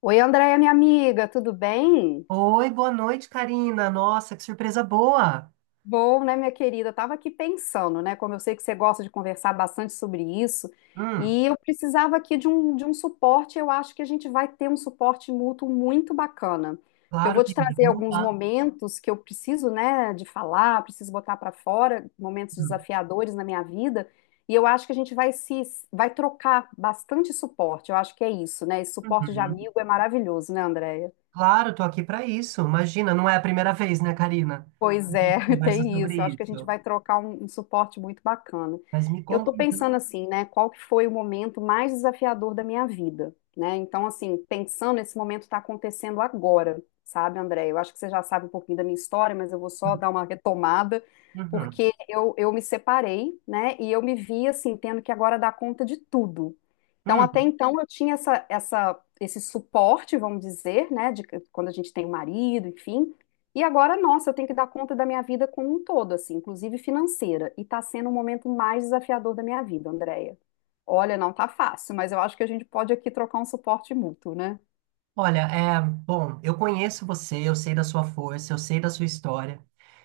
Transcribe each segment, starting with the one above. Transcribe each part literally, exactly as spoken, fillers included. Oi, Andréia, minha amiga, tudo bem? Oi, boa noite, Karina. Nossa, que surpresa boa. Bom, né, minha querida? Eu tava aqui pensando, né? Como eu sei que você gosta de conversar bastante sobre isso, Hum, e eu precisava aqui de um, de um suporte. Eu acho que a gente vai ter um suporte mútuo muito bacana. Porque eu claro, vou te querida, trazer vamos alguns lá. momentos que eu preciso, né, de falar, preciso botar para fora, momentos Uhum, desafiadores na minha vida, e eu acho que a gente vai se vai trocar bastante suporte. Eu acho que é isso, né? Esse suporte de uhum. amigo é maravilhoso, né, Andréia? Claro, tô aqui para isso. Imagina, não é a primeira vez, né, Karina? Pois A gente é, conversa tem sobre isso. Eu acho que a gente isso. vai trocar um, um suporte muito bacana. Mas me Eu conta estou pensando então. assim, né? Qual que foi o momento mais desafiador da minha vida, né? Então, assim, pensando, esse momento está acontecendo agora, sabe, André? Eu acho que você já sabe um pouquinho da minha história, mas eu vou só dar uma retomada, Uhum. porque eu, eu me separei, né? E eu me vi, assim, tendo que agora dar conta de tudo. Então, até Hum. então, eu tinha essa, essa, esse suporte, vamos dizer, né? De, quando a gente tem um marido, enfim. E agora, nossa, eu tenho que dar conta da minha vida como um todo, assim, inclusive financeira. E tá sendo o momento mais desafiador da minha vida, Andréia. Olha, não tá fácil, mas eu acho que a gente pode aqui trocar um suporte mútuo, né? Olha, é, bom, eu conheço você, eu sei da sua força, eu sei da sua história.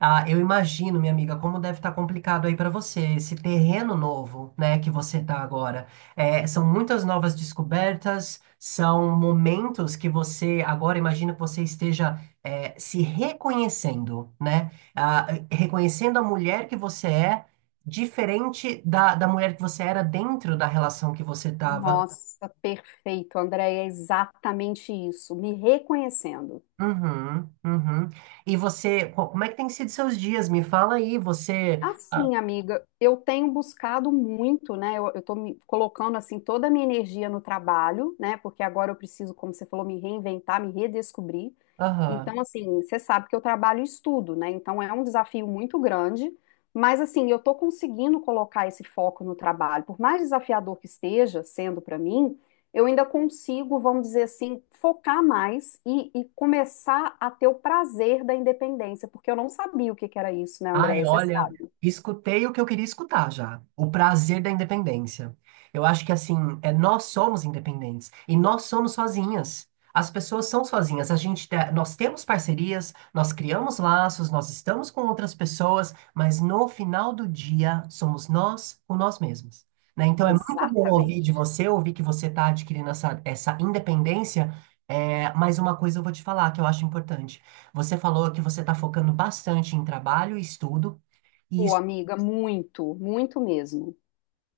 Ah, eu imagino, minha amiga, como deve estar complicado aí para você, esse terreno novo, né, que você tá agora. É, são muitas novas descobertas, são momentos que você agora imagina que você esteja é, se reconhecendo, né? Ah, reconhecendo a mulher que você é, diferente da, da mulher que você era dentro da relação que você estava. Nossa, perfeito, Andréia, é exatamente isso. Me reconhecendo. Uhum, uhum. E você, co- como é que tem sido seus dias? Me fala aí, você. Ah, Assim, amiga, eu tenho buscado muito, né? Eu, eu tô me colocando assim toda a minha energia no trabalho, né? Porque agora eu preciso, como você falou, me reinventar, me redescobrir. Aham. Então, assim, você sabe que eu trabalho e estudo, né? Então é um desafio muito grande, mas assim, eu tô conseguindo colocar esse foco no trabalho. Por mais desafiador que esteja sendo para mim, eu ainda consigo, vamos dizer assim, focar mais e, e começar a ter o prazer da independência, porque eu não sabia o que que era isso, né, Ai, Andréia? Você olha, sabe. escutei o que eu queria escutar já. O prazer da independência. Eu acho que assim, é, nós somos independentes e nós somos sozinhas. As pessoas são sozinhas. A gente, te- nós temos parcerias, nós criamos laços, nós estamos com outras pessoas, mas no final do dia somos nós com nós mesmos. Né? Então é muito bom ouvir de Exatamente. você, ouvir que você está adquirindo essa, essa independência. É, mas uma coisa eu vou te falar que eu acho importante. Você falou que você está focando bastante em trabalho e estudo, e Pô, isso, amiga, muito, muito mesmo.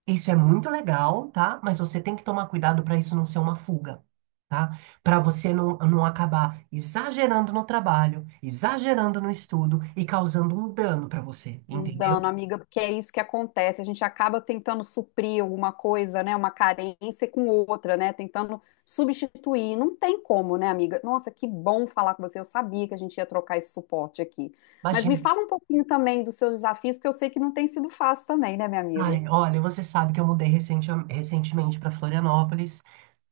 isso é muito legal, tá? Mas você tem que tomar cuidado para isso não ser uma fuga, tá? Para você não, não acabar exagerando no trabalho, exagerando no estudo e causando um dano para você, Um entendeu? dano, amiga, porque é isso que acontece. A gente acaba tentando suprir alguma coisa, né? Uma carência com outra, né? Tentando substituir. Não tem como, né, amiga? Nossa, que bom falar com você. Eu sabia que a gente ia trocar esse suporte aqui. Mas me Imagina. fala um pouquinho também dos seus desafios, porque eu sei que não tem sido fácil também, né, minha amiga? Ai, olha, você sabe que eu mudei recente- recentemente para Florianópolis,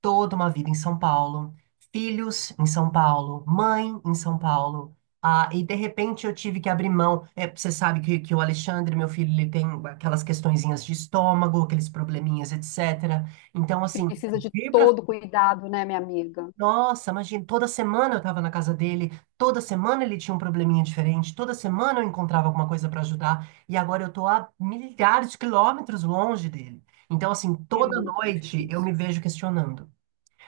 toda uma vida em São Paulo, filhos em São Paulo, mãe em São Paulo, ah, e de repente eu tive que abrir mão. É, você sabe que, que o Alexandre, meu filho, ele tem aquelas questõezinhas de estômago, aqueles probleminhas, et cetera. Então, assim, Precisa de vir para todo cuidado, né, minha amiga? nossa, imagina, toda semana eu estava na casa dele, toda semana ele tinha um probleminha diferente, toda semana eu encontrava alguma coisa para ajudar, e agora eu tô a milhares de quilômetros longe dele. Então, assim, É toda muito noite eu me difícil. vejo questionando.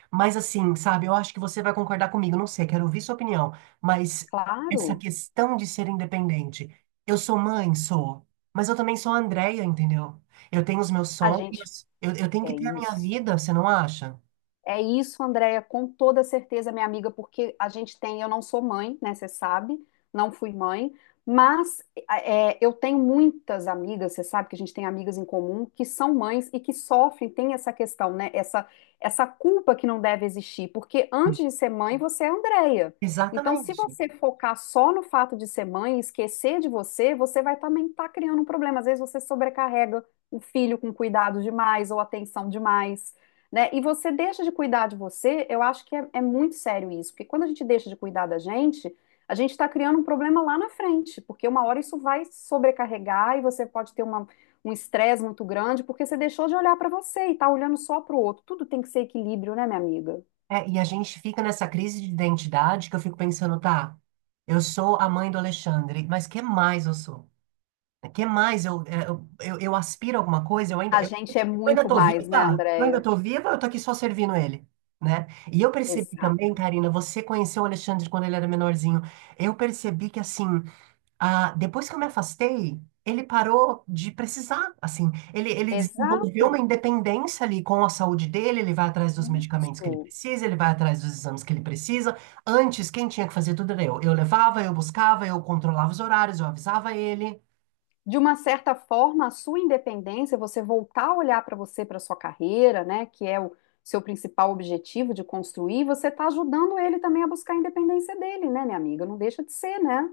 Mas, assim, sabe, eu acho que você vai concordar comigo, não sei, quero ouvir sua opinião, mas essa Claro, questão de ser independente, eu sou mãe, sou, mas eu também sou a Andrea, entendeu? Eu tenho os meus a gente sonhos, eu, eu tenho que é ter a minha isso. vida, você não acha? É isso, Andréia, com toda certeza, minha amiga, porque a gente tem, eu não sou mãe, né? Você sabe, não fui mãe, mas é, eu tenho muitas amigas, você sabe que a gente tem amigas em comum que são mães e que sofrem, tem essa questão, né? Essa, essa culpa que não deve existir, porque antes de ser mãe, você é Andréia. Então, se Exatamente. você focar só no fato de ser mãe e esquecer de você, você vai também estar criando um problema. Às vezes você sobrecarrega o filho com cuidado demais ou atenção demais, né? E você deixa de cuidar de você, eu acho que é, é muito sério isso, porque quando a gente deixa de cuidar da gente, a gente está criando um problema lá na frente, porque uma hora isso vai sobrecarregar e você pode ter uma, um estresse muito grande, porque você deixou de olhar para você e está olhando só para o outro. Tudo tem que ser equilíbrio, né, minha amiga? É, e a gente fica nessa crise de identidade que eu fico pensando, tá, eu sou a mãe do Alexandre, mas que mais eu sou? Que mais eu, é, eu, eu, eu aspiro a alguma coisa? Eu ainda, A eu, eu gente é ainda muito tô mais, né, viva? Eu ainda Andréia? tô viva? Eu tô aqui só servindo ele, né? E eu percebi também, Exato. Karina, você conheceu o Alexandre quando ele era menorzinho. Eu percebi que, assim, ah, depois que eu me afastei, ele parou de precisar, assim, ele, ele desenvolveu uma Exato. independência ali com a saúde dele, ele vai atrás dos medicamentos que ele Isso. precisa, ele vai atrás dos exames que ele precisa. Antes, quem tinha que fazer tudo era eu. Eu levava, eu buscava, eu controlava os horários, eu avisava ele. De uma certa forma, a sua independência, você voltar a olhar para você, para sua carreira, né, que é o seu principal objetivo de construir, você está ajudando ele também a buscar a independência dele, né, minha amiga? Não deixa de ser, né?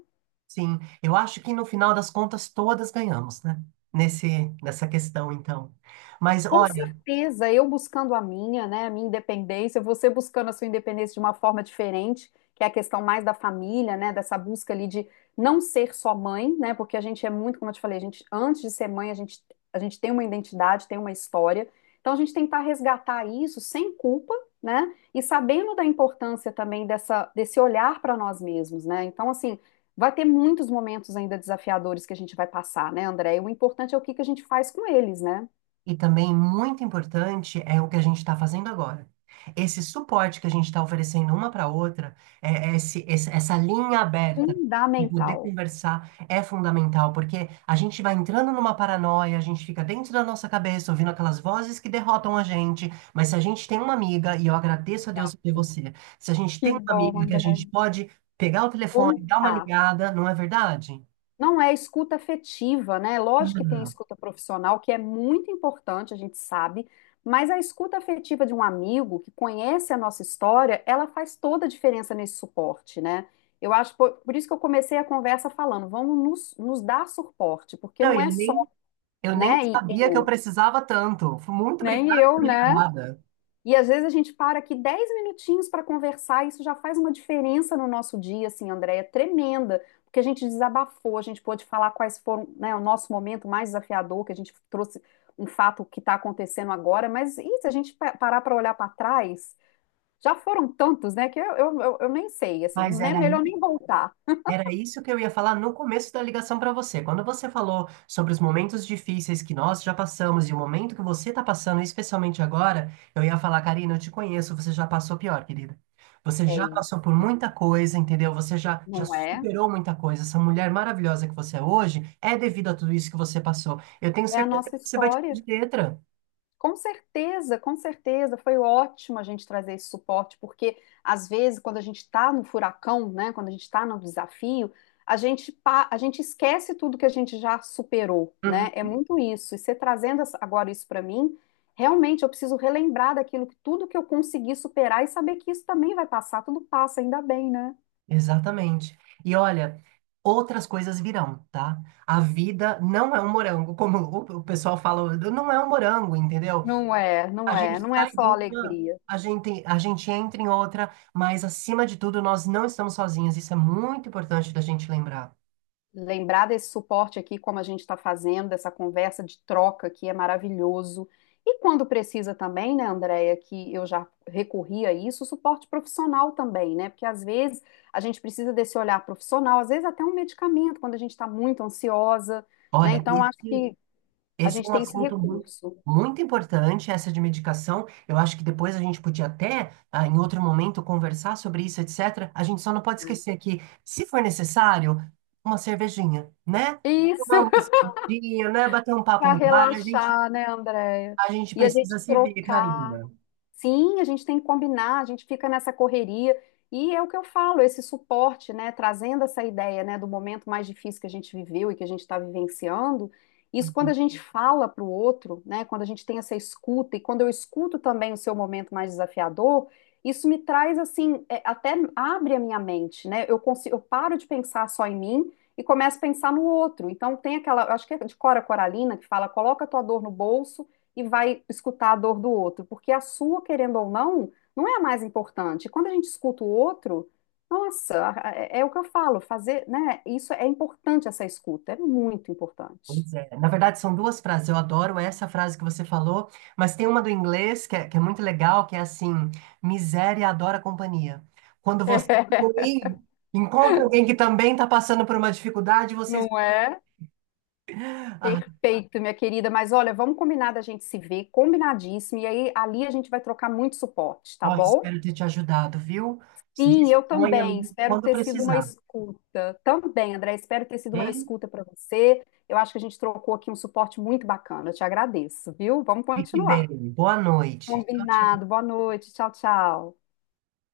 Sim, eu acho que no final das contas todas ganhamos, né? Nesse, nessa questão, então. Mas Com certeza, eu buscando a minha, né, a minha independência, você buscando a sua independência de uma forma diferente, que é a questão mais da família, né, dessa busca ali de não ser só mãe, né, porque a gente é muito, como eu te falei, a gente, antes de ser mãe, a gente, a gente tem uma identidade, tem uma história, então a gente tentar resgatar isso sem culpa, né, e sabendo da importância também dessa, desse olhar para nós mesmos, né, então assim, vai ter muitos momentos ainda desafiadores que a gente vai passar, né, André, e o importante é o que que a gente faz com eles, né? E também muito importante é o que a gente está fazendo agora. Esse suporte que a gente está oferecendo uma para outra, é- é esse- esse- essa linha aberta de poder Fundamental. conversar é fundamental, porque a gente vai entrando numa paranoia, a gente fica dentro da nossa cabeça, ouvindo aquelas vozes que derrotam a gente. Mas se a gente tem uma amiga, e eu agradeço a Deus por ter Exato. você, se a gente Que tem uma bom, amiga que a André. gente pode pegar o telefone, dar uma Contato. ligada, não é verdade? Não, é escuta afetiva, né? Lógico que tem a escuta profissional, que é muito importante, a gente sabe, mas a escuta afetiva de um amigo que conhece a nossa história, ela faz toda a diferença nesse suporte, né? Eu acho, por, por isso que eu comecei a conversa falando, vamos nos, nos dar suporte, porque Não, não eu é só, nem Eu nem né, e sabia que eu eu, precisava tanto. Fui Muito nem obrigada por eu, ter né? ligada. E às vezes a gente para aqui dez minutinhos para conversar, e isso já faz uma diferença no nosso dia, assim, Andréia, é tremenda, porque a gente desabafou, a gente pôde falar quais foram, né, o nosso momento mais desafiador, que a gente trouxe um fato que está acontecendo agora, mas e se a gente parar para olhar para trás, já foram tantos, né, que eu, eu, eu eu nem sei, assim, Mas né, era melhor nem aí, voltar. era isso que eu ia falar no começo da ligação para você. Quando você falou sobre os momentos difíceis que nós já passamos e o momento que você está passando, especialmente agora, eu ia falar, Karina, eu te conheço, você já passou pior, querida. Você É já isso, passou por muita coisa, entendeu? Você já, já não é? superou muita coisa. Essa mulher maravilhosa que você é hoje é devido a tudo isso que você passou. Eu tenho É a certeza nossa que você vai tirar história. de letra. Com certeza, com certeza, foi ótimo a gente trazer esse suporte, porque às vezes, quando a gente está no furacão, né, quando a gente está no desafio, a gente, pa- a gente esquece tudo que a gente já superou, né? É muito isso. E você trazendo essa- agora isso para mim, realmente eu preciso relembrar daquilo que tudo que eu consegui superar e saber que isso também vai passar, tudo passa, ainda bem, né? Exatamente. E olha, outras coisas virão, tá? A vida não é um morango, como o o pessoal fala, não é um morango, entendeu? Não é, A não é, gente não é sai só de uma, alegria. a gente, a gente entra em outra, mas acima de tudo, nós não estamos sozinhos. Isso é muito importante da gente lembrar. Lembrar desse suporte aqui, como a gente está fazendo, dessa conversa de troca aqui, é maravilhoso. E quando precisa também, né, Andréia, que eu já recorri a isso, suporte profissional também, né? Porque às vezes a gente precisa desse olhar profissional, às vezes até um medicamento, quando a gente está muito ansiosa, né? Olha, Então acho esse que a Esse é gente um tem esse assunto muito, recurso. muito importante, essa de medicação. Eu acho que depois a gente podia até, ah, em outro momento, conversar sobre isso, et cetera. A gente só não pode esquecer que, se for necessário, uma cervejinha, né? Isso, Tomar uma cervejinha, né? Bater um papo para no bar, a gente, relaxar, né, Andréia? a gente E a gente precisa se ver, trocar. Karina. Sim, a gente tem que combinar, a gente fica nessa correria. E é o que eu falo, esse suporte, né, trazendo essa ideia, né, do momento mais difícil que a gente viveu e que a gente está vivenciando, isso quando a gente fala para o outro, né, quando a gente tem essa escuta e quando eu escuto também o seu momento mais desafiador, isso me traz assim, é, até abre a minha mente, né? Eu consigo, eu paro de pensar só em mim e começo a pensar no outro. Então tem aquela, eu acho que é de Cora Coralina que fala, coloca a tua dor no bolso e vai escutar a dor do outro, porque a sua, querendo ou não, não é a mais importante. Quando a gente escuta o outro, nossa, a- é, é o que eu falo, fazer, né? Isso é importante, essa escuta, é muito importante. Pois é. Na verdade, são duas frases. Eu adoro essa frase que você falou, mas tem uma do inglês que é, que é, muito legal, que é assim: miséria adora companhia. Quando você também encontra alguém que também está passando por uma dificuldade, vocês. Não é? Ah, Perfeito, minha querida, mas olha, vamos combinar da gente se ver, combinadíssimo, e aí ali a gente vai trocar muito suporte, tá ó, bom? espero ter te ajudado, viu? Sim, eu também. Disponha-me Espero quando ter sido uma precisar, escuta. Também, André, espero ter sido uma hein? escuta para você. Eu acho que a gente trocou aqui um suporte muito bacana. Eu te agradeço, viu? Vamos Fique bem. continuar. Boa noite. Tchau, tchau. Combinado. Boa noite. Tchau, tchau.